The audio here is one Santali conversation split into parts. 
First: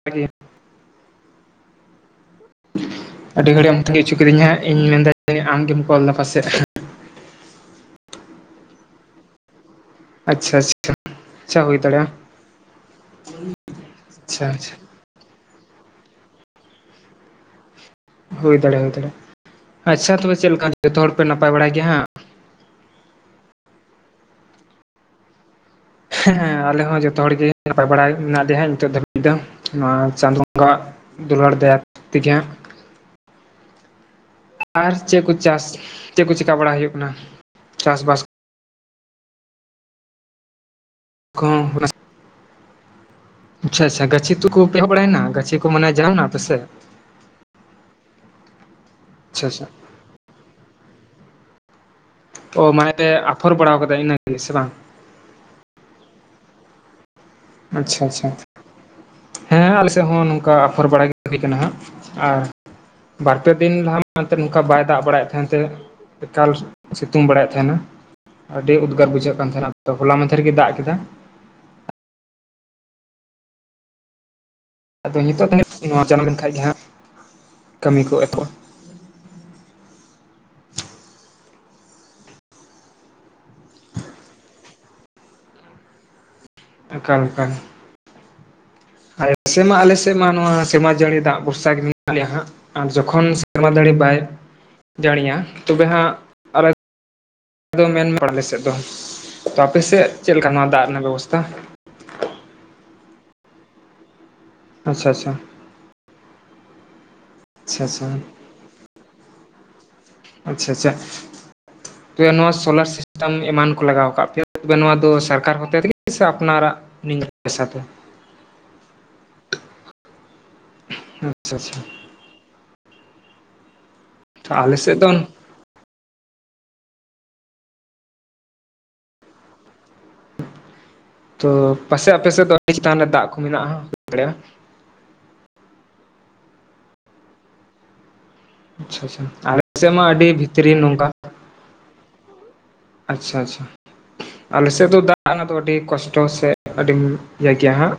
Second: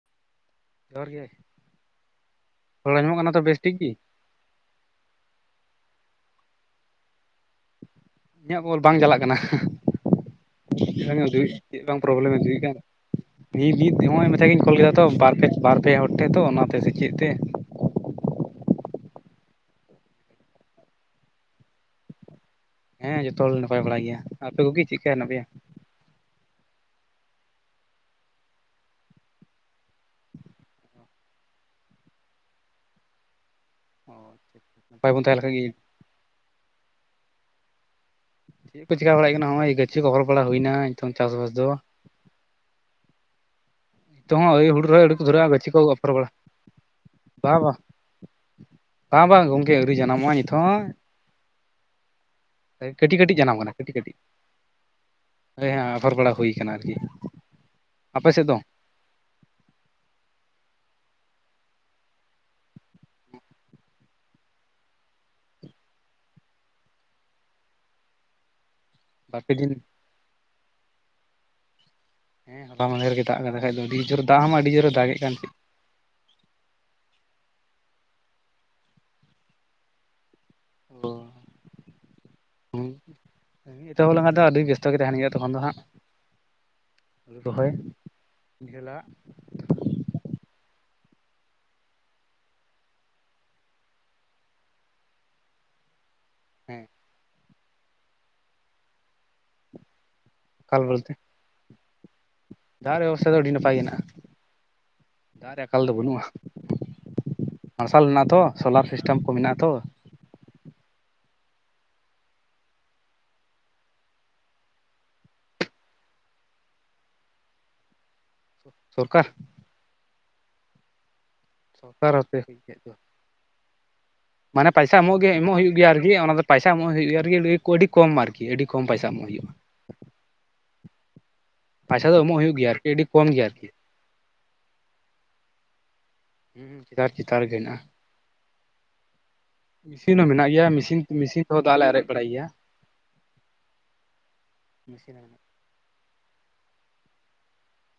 [inaudible] ᱡᱚᱦᱟᱨ ᱜᱮ᱾ ᱨᱚᱲ ᱟᱸᱡᱚᱢᱚᱜ ᱠᱟᱱᱟ ᱛᱚ ᱟᱹᱰᱤ ᱵᱮᱥ ᱜᱷᱟᱹᱲᱤᱜ ᱴᱷᱤᱠ ᱮᱢ ᱜᱮ? ᱛᱟᱹᱜᱤ ᱚᱪᱚ ᱠᱤᱫᱤᱧᱟ ᱤᱧ ᱢᱮᱱᱫᱟ ᱡᱟᱹᱱᱤᱜ ᱟᱢᱜᱮᱢ ᱠᱚᱞ ᱫᱟ ᱯᱟᱥᱮᱜ᱾ ᱤᱧᱟᱜ ᱠᱚᱞ ᱵᱟᱝ ᱪᱟᱞᱟᱜ ᱠᱟᱱᱟ᱾ ᱟᱪᱪᱷᱟ ᱟᱪᱪᱷᱟ [unintelligible] ᱟᱪᱪᱷᱟ ᱦᱩᱭ ᱪᱮᱜ ᱵᱟᱝ ᱫᱟᱲᱮᱭᱟᱜᱼᱟ ᱯᱨᱚᱵᱞᱮᱢᱮ ᱩᱫᱩᱤᱜ ᱠᱟᱱ ᱛᱤ ᱢᱤᱫ ᱦᱚᱸᱜ-ᱚᱭ ᱟᱪᱪᱷᱟ ᱢᱮᱫᱷᱟ ᱜᱮᱧ ᱟᱪᱪᱷᱟ ᱠᱚᱞ ᱞᱮᱫᱟ᱾ ᱛᱚ ᱵᱟᱨ ᱯᱮ ᱵᱟᱨ ᱯᱮ ᱦᱚᱲ ᱴᱷᱮ ᱛᱚ ᱚᱱᱟᱛᱮ ᱥᱮ ᱪᱮᱫ ᱛᱮ᱾ ᱦᱩᱭ ᱫᱟᱲᱮ ᱦᱩᱭ ᱫᱟᱲᱮᱜ-ᱟ ᱟᱪ-ᱪᱷᱟ ᱛᱚᱵᱮ ᱪᱮᱜ ᱞᱮᱠᱟ ᱡᱷᱚᱛᱚ ᱦᱚᱲᱯᱮ ᱱᱟᱯᱟᱭ ᱵᱟᱲᱟᱭ ᱜᱮᱭᱟ ᱦᱟᱸᱜ᱾ ᱦᱮᱸ ᱡᱷᱚᱛᱚ ᱦᱚᱲ ᱜᱤ ᱱᱟᱯᱟᱭ ᱵᱟᱲᱟ ᱜᱮᱭᱟ ᱟᱯᱮ ᱠᱚᱜᱤ ᱪᱮᱜ ᱠᱟ ᱦᱮᱱᱟᱜ ᱯᱮᱭᱟ᱾ ᱦᱮᱸ ᱟᱞᱮ ᱦᱚᱸ ᱡᱷᱚᱛᱚ ᱦᱚᱲ ᱜᱤ ᱱᱟᱯᱟᱭ ᱵᱟᱲᱟᱭ ᱢᱮᱱᱟᱜ ᱞᱮᱭᱟ ᱦᱮᱸ ᱱᱤᱛᱚᱜ ᱫᱷᱟᱹᱵᱤᱡ ᱫᱚ ᱱᱚᱣᱟ ᱪᱟᱸᱫᱳ ᱵᱚᱸᱜᱟᱣᱟᱜ᱾ ᱫᱩᱞᱟᱹᱲ ᱫᱟᱭᱟ ᱛᱮᱜᱤ ᱦᱟᱸᱜ᱾ [unintelligible] ᱟᱨ ᱪᱮᱜ ᱠᱩ ᱛᱟᱦᱮᱸ ᱞᱮᱠᱷᱟᱡ ᱜᱮ ᱪᱟᱥ ᱪᱮᱜ ᱠᱩ ᱪᱮᱠᱟ ᱵᱟᱲᱟ ᱦᱳᱭᱳᱜ ᱠᱟᱱᱟ ᱪᱟᱥᱵᱟᱥ᱾ ᱪᱮᱜ ᱠᱚ ᱪᱮᱠᱟ ᱵᱟᱲᱟᱭ ᱦᱩᱭᱩᱜ ᱠᱟᱱᱟ ᱦᱸᱚᱜ-ᱚᱭ ᱜᱟᱹᱪᱷᱤ ᱜᱚᱦᱚᱲ ᱵᱟᱲᱟ ᱦᱩᱭᱱᱟ ᱱᱤᱛᱚᱝ ᱪᱟᱥᱵᱟᱥ ᱫᱚ᱾ ᱠᱚᱦᱚᱸ ᱟᱪᱪᱷᱟ ᱟᱪᱪᱷᱟ ᱜᱟᱹᱪᱷᱤ ᱱᱤᱛᱚᱜ ᱦᱚᱸ ᱛᱩᱠᱩ ᱟᱹ ᱯᱮ ᱦᱩᱲᱩ ᱮᱦᱚᱵ ᱨᱚᱦᱚᱭ ᱟᱹᱣᱨᱤ ᱵᱟᱲᱟᱭᱮᱱᱟ ᱠᱚ ᱫᱷᱩᱨᱟᱹᱜ-ᱟ ᱜᱟᱹᱪᱷᱤ ᱠᱚ ᱢᱟᱱᱮ ᱩ ᱟᱯᱷᱚᱨ ᱡᱟᱱᱟᱢ ᱱᱟ ᱵᱟᱲᱟ᱾ ᱯᱮᱥᱮ ᱵᱟ ᱵᱟ ᱵᱟᱝ ᱟᱪᱪᱷᱟ ᱵᱟᱝ ᱟᱪᱪᱷᱟ ᱜᱚᱢᱠᱮ ᱟᱹᱣᱨᱤ ᱡᱟᱱᱟᱢᱚᱜᱼᱟ ᱱᱤᱛ ᱦᱚᱸ᱾ ᱚ ᱢᱟᱱᱮ ᱯᱮ ᱠᱟᱹᱴᱤᱡ ᱠᱟᱹᱴᱤᱡ ᱟᱯᱷᱚᱨ ᱵᱟᱲᱟᱣ ᱠᱟᱫᱟᱭ ᱤᱱᱟᱹᱜᱮ ᱥᱮ ᱵᱟᱝ᱾ ᱦᱟᱹᱭ ᱦᱮᱸ ᱟᱯᱷᱚᱨ ᱵᱟᱲᱟ ᱦᱩᱭ ᱠᱟᱱᱟ ᱟᱨᱠᱤ᱾ ᱟᱪᱪᱷᱟ ᱟᱯᱮ ᱟᱪᱷᱟ ᱥᱮᱫ ᱫᱚ? ᱦᱮᱸ ᱟᱞᱮᱥᱮᱜ ᱦᱚᱸ ᱱᱚᱝᱠᱟ ᱟᱯᱷᱚᱨ ᱵᱟᱲᱟ ᱜᱤ ᱦᱩᱭ ᱠᱟᱱᱟ ᱦᱟᱸᱜ ᱟᱨ᱾ ᱵᱟᱨ ᱯᱮ ᱫᱤᱱ ᱞᱟᱦᱟ ᱛᱮᱫ ᱱᱚᱝᱠᱟ ᱵᱟᱭ ᱫᱟᱜ ᱵᱟᱲᱟᱭᱮᱜ ᱛᱟᱸᱦᱮᱱ ᱛᱮ᱾ ᱮᱠᱟᱞ ᱥᱤᱛᱩᱝ ᱵᱟᱲᱟᱭᱮᱜ ᱛᱟᱦᱮᱱᱟ᱾ ᱟᱹᱰᱤ ᱩᱫᱽᱜᱟᱹᱨ ᱵᱩᱡᱷᱟᱹᱜ ᱠᱟᱱ ᱵᱟᱨᱯᱮ ᱫᱤᱱ ᱛᱟᱸᱦᱮᱱᱟ ᱛᱚ ᱦᱚᱞᱟ ᱢᱟᱫᱷᱮᱨ ᱜᱤ ᱫᱟᱜ ᱠᱮᱫᱟ᱾ ᱦᱮᱸ ᱦᱚᱞᱟ ᱢᱟᱫᱷᱮᱨ ᱜᱮ ᱫᱟᱜ ᱠᱟᱫᱟ ᱠᱷᱟᱡ ᱫᱚ ᱟᱹᱰᱤ ᱡᱳᱨ ᱫᱟᱜ ᱢᱟ ᱟᱹᱰᱤ ᱡᱳᱨᱮ᱾ ᱫᱟᱜ ᱟᱫᱚ ᱮᱫ ᱠᱟᱱ ᱱᱤᱛᱚᱜ ᱛᱟᱹᱱᱤ ᱱᱚᱣᱟ ᱪᱟᱱᱟᱣ ᱞᱮᱱ ᱠᱷᱟᱡ ᱜᱮ ᱦᱟᱸᱜ ᱠᱟᱹᱢᱤ ᱠᱚ ᱮᱛᱚᱦᱚᱵᱟ᱾ ᱚ᱾ ᱮᱛᱚᱦᱚᱵ ᱞᱮᱠᱷᱟᱱ ᱫᱚ ᱟᱹᱰᱤ ᱵᱮᱥᱛᱚ ᱜᱮ ᱛᱟᱦᱮᱱ ᱦᱩᱭᱩᱜ-ᱟ ᱛᱚᱠᱷᱚᱱ ᱫᱚ ᱦᱟᱸᱜ᱾ ᱟᱹᱞᱩ ᱨᱚᱦᱚᱭ ᱰᱷᱮᱞᱟᱜ᱾ ᱟᱞᱮᱥᱮᱜ ᱢᱟ ᱟᱞᱮᱥᱮᱜ ᱢᱟ ᱱᱚᱣᱟ ᱥᱮᱨᱢᱟ ᱡᱟᱹᱲᱤ ᱫᱟᱜ ᱵᱷᱚᱨᱥᱟ ᱜᱮ ᱢᱮᱱᱟᱜ ᱞᱮᱭᱟ ᱦᱟᱸᱜ᱾ ᱟᱨ ᱡᱚᱠᱷᱚᱱ ᱥᱮᱨᱢᱟ ᱡᱟᱹᱲᱤ ᱵᱟᱭ ᱡᱟᱹᱲᱤᱭᱟ ᱛᱚᱵᱮ ᱦᱟᱸᱜ᱾ ᱟᱞᱮ ᱦᱮᱸ ᱫᱚ ᱢᱮᱱ ᱢᱮ ᱟᱞᱮ ᱥᱮᱫ ᱫᱚ ᱛᱚ ᱟᱯᱮ ᱥᱮᱜ ᱪᱮᱫ ᱞᱮᱠᱟ ᱱᱚᱣᱟ ᱟᱠᱟᱞ ᱫᱟᱜ ᱨᱮᱱᱟᱜ ᱵᱚᱞᱛᱮ ᱵᱮᱵᱚᱥ ᱛᱟ᱾ ᱫᱟᱜ ᱨᱮᱭᱟᱜ ᱵᱮᱵᱚᱥᱛᱷᱟ ᱫᱚ ᱟᱹᱰᱤ ᱱᱟᱯᱟᱭ ᱜᱮ ᱦᱮᱱᱟᱜ-ᱟ ᱟᱪᱪᱷᱟ ᱟᱪᱪᱷᱟ ᱫᱟᱜ ᱨᱮᱭᱟᱜ ᱟᱠᱟᱞ ᱫᱚ ᱵᱟᱹᱱᱩᱜ-ᱟ᱾ ᱢᱟᱨᱥᱟᱞ ᱟᱪᱪᱷᱟ ᱢᱮᱱᱟᱜᱼᱟ ᱛᱚ, ᱥᱳᱞᱟᱨ ᱥᱤᱥᱴᱮᱢ ᱠᱚ ᱢᱮᱱᱟᱜᱼᱟ ᱛᱚ, ᱟᱪᱪᱷᱟ ᱪᱷᱟ, [unintelligible] ᱛᱚᱵᱮ ᱱᱚᱣᱟ ᱥᱳᱞᱟᱨ ᱥᱤᱥᱴᱮᱢ ᱮᱢᱟᱱ ᱠᱚ ᱞᱟᱜᱟᱣ ᱠᱟᱜ ᱯᱮᱭᱟ ᱛᱚᱵᱮ ᱱᱚᱣᱟ ᱫᱚ ᱥᱚᱨᱠᱟᱨ ᱦᱚᱛᱮ ᱛᱮᱜᱮ ᱥᱮ ᱟᱯᱱᱟᱨᱟᱜ ᱱᱤᱡᱮᱨᱟᱜ ᱯᱚᱭᱥᱟ ᱛᱮ? ᱥᱚᱨᱠᱟᱨ᱾ ᱦᱮᱸ᱾ ᱥᱚᱨᱠᱟᱨ ᱛᱮ ᱦᱩᱭ ᱠᱮᱫ ᱫᱚ᱾ ᱛᱚ ᱢᱟᱱᱮ ᱟᱞᱮ ᱯᱟᱭᱥᱟ ᱥᱮᱫ ᱫᱚ ᱮᱢᱚᱜ ᱜᱮ ᱮᱢᱚᱜ ᱦᱩᱭᱩᱜ ᱜᱮᱭᱟ ᱟᱨ ᱠᱤ ᱚᱱᱟ ᱫᱚ ᱯᱟᱭᱥᱟᱢ ᱮᱢᱚᱜ ᱦᱩᱭᱩᱜᱼᱟ ᱟᱨᱠᱤ ᱟᱹᱰᱤ ᱠᱚᱢ ᱟᱨᱠᱤ ᱟᱹᱰᱤ ᱠᱚᱢ ᱯᱟᱭᱥᱟ ᱮᱢᱚᱜ ᱦᱩᱭᱩᱜᱼᱟ᱾ ᱛᱚ ᱯᱟᱭᱥᱟ ᱯᱟᱥᱮ ᱟᱯᱮ ᱮᱢᱚᱜ ᱥᱮᱫ ᱫᱚ ᱦᱩᱭᱩᱜ ᱜᱮᱭᱟ ᱟᱹᱰᱤ ᱟᱨᱠᱤ ᱪᱮᱛᱟᱱ ᱨᱮ ᱫᱟᱜ ᱠᱚᱢ ᱠᱚ ᱜᱮᱭᱟ ᱟᱨᱠᱤ ᱢᱮᱱᱟᱜᱼᱟ ᱦᱩᱭ ᱫᱟᱲᱮᱭᱟᱜᱼᱟ ᱦᱩᱸ ᱪᱮᱛᱟᱱ ᱪᱮᱛᱟᱱ ᱨᱮᱜᱮ ᱦᱮᱸᱱᱟᱜᱼᱟ᱾ ᱟᱪᱪᱷᱟ ᱟᱪᱪᱷᱟ ᱟᱞᱮ ᱥᱮᱫ ᱢᱟ ᱢᱤᱥᱤᱱ ᱟᱹᱰᱤ ᱦᱚᱸ ᱢᱮᱱᱟᱜ ᱜᱮᱭᱟ ᱵᱷᱤᱛᱨᱤ ᱢᱤᱥᱤᱱ ᱱᱚᱝᱠᱟ ᱢᱥᱤᱱ ᱛᱮᱦᱚᱸ ᱫᱟᱜ ᱞᱮ ᱟᱨᱮᱡ ᱵᱟᱲᱟᱭ ᱜᱮᱭᱟ᱾ ᱟᱪᱪᱷᱟ ᱟᱪᱪᱷᱟ᱾ ᱟᱞᱮᱥᱮᱫ ᱫᱚ ᱢᱮᱥᱤᱱ ᱫᱟᱜ ᱨᱮᱱᱟᱜ ᱫᱚ ᱟᱹᱰᱤ ᱠᱚᱥᱴᱚ ᱥᱮ ᱟᱹᱰᱤ ᱤᱭᱟᱹ ᱜᱮᱭᱟ ᱦᱟᱸᱜ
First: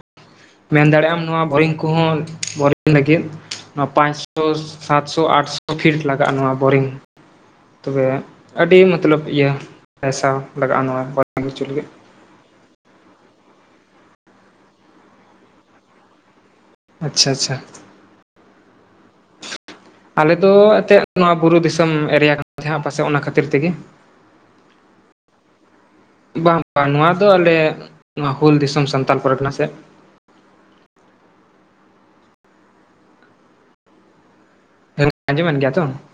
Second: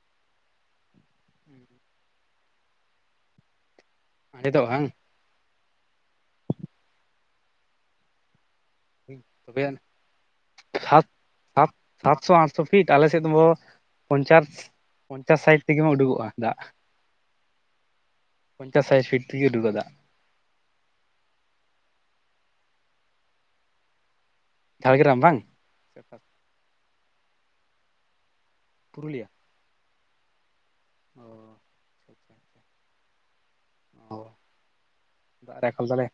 ᱢᱮᱱ ᱫᱟᱲᱮᱭᱟᱜ ᱟᱢ ᱱᱚᱣᱟ ᱵᱳᱨᱤᱝ ᱠᱚᱦᱚᱸ ᱵᱳᱨᱤᱝ ᱞᱟᱹᱜᱤᱫ ᱱᱚᱣᱟ ᱯᱟᱸᱪᱥᱚ ᱟᱸᱡᱮᱫᱚᱜᱼᱟ ᱥᱟᱛ ᱥᱚ ᱟᱴᱥᱚ ᱯᱷᱤᱴ ᱞᱟᱜᱟᱜᱼᱟ ᱱᱚᱣᱟ ᱵᱳᱨᱤᱝ, ᱛᱚᱵᱮ ᱟᱹᱰᱤ ᱢᱚᱛᱞᱚᱵ ᱤᱭᱟᱹ ᱛᱚᱵᱮ ᱯᱟᱭᱥᱟ ᱞᱟᱜᱟᱜᱼᱟ ᱥᱟᱛ ᱱᱚᱣᱟ ᱵᱳᱨᱤᱝ ᱦᱚᱪᱚ ᱥᱟᱛ ᱞᱟᱹᱜᱤᱫ ᱥᱟᱛᱥᱚ ᱟᱴ ᱥᱚ ᱯᱷᱤᱴ ᱟᱞᱮᱥᱮᱫ ᱫᱚ ᱯᱚᱧᱪᱟᱥ ᱯᱚᱧᱪᱟᱥ ᱥᱟᱴ ᱛᱮᱜᱮ ᱦᱚᱸ ᱩᱰᱩᱠᱚᱜᱼᱟ ᱫᱟᱜ᱾ ᱟᱪᱪᱷᱟ ᱟᱪᱪᱷᱟ᱾ ᱯᱚᱧᱪᱟᱥ ᱥᱟᱴ ᱯᱷᱤᱴ ᱛᱮᱜᱮ ᱩᱰᱩᱜᱼᱟ ᱫᱟᱜ᱾ ᱟᱞᱮ ᱫᱚ ᱮᱱᱛᱮᱫ ᱱᱚᱣᱟ ᱵᱩᱨᱩ ᱫᱤᱥᱚᱢ ᱮᱨᱤᱭᱟ ᱠᱟᱱ ᱛᱟᱦᱮᱸᱱᱟ ᱯᱟᱥᱮᱫ ᱚᱱᱟ ᱠᱷᱟᱹᱛᱤᱨ ᱛᱮᱜᱮ ᱡᱷᱟᱜᱨᱟᱢ ᱵᱟᱝ? ᱵᱟᱝ ᱵᱟᱝ ᱱᱚᱣᱟ ᱫᱚ ᱟᱞᱮ ᱱᱚᱣᱟ ᱦᱩᱞ ᱫᱤᱥᱚᱢ ᱥᱟᱱᱛᱟᱞ ᱯᱩᱨᱩᱞᱤᱭᱟᱹ ᱯᱚᱨ ᱠᱟᱱᱟ ᱥᱮᱜ, ᱚ᱾ ᱟᱪᱪᱷᱟ ᱟᱪᱪᱷᱟ, ᱚ ᱦᱮᱸ [unintelligible] ᱟᱡᱚᱸ ᱫᱟᱜ ᱢᱮᱱᱟᱹᱱ ᱨᱮ ᱜᱮᱭᱟ ᱛᱚ? ᱟᱠᱟᱞ ᱫᱟᱞᱮ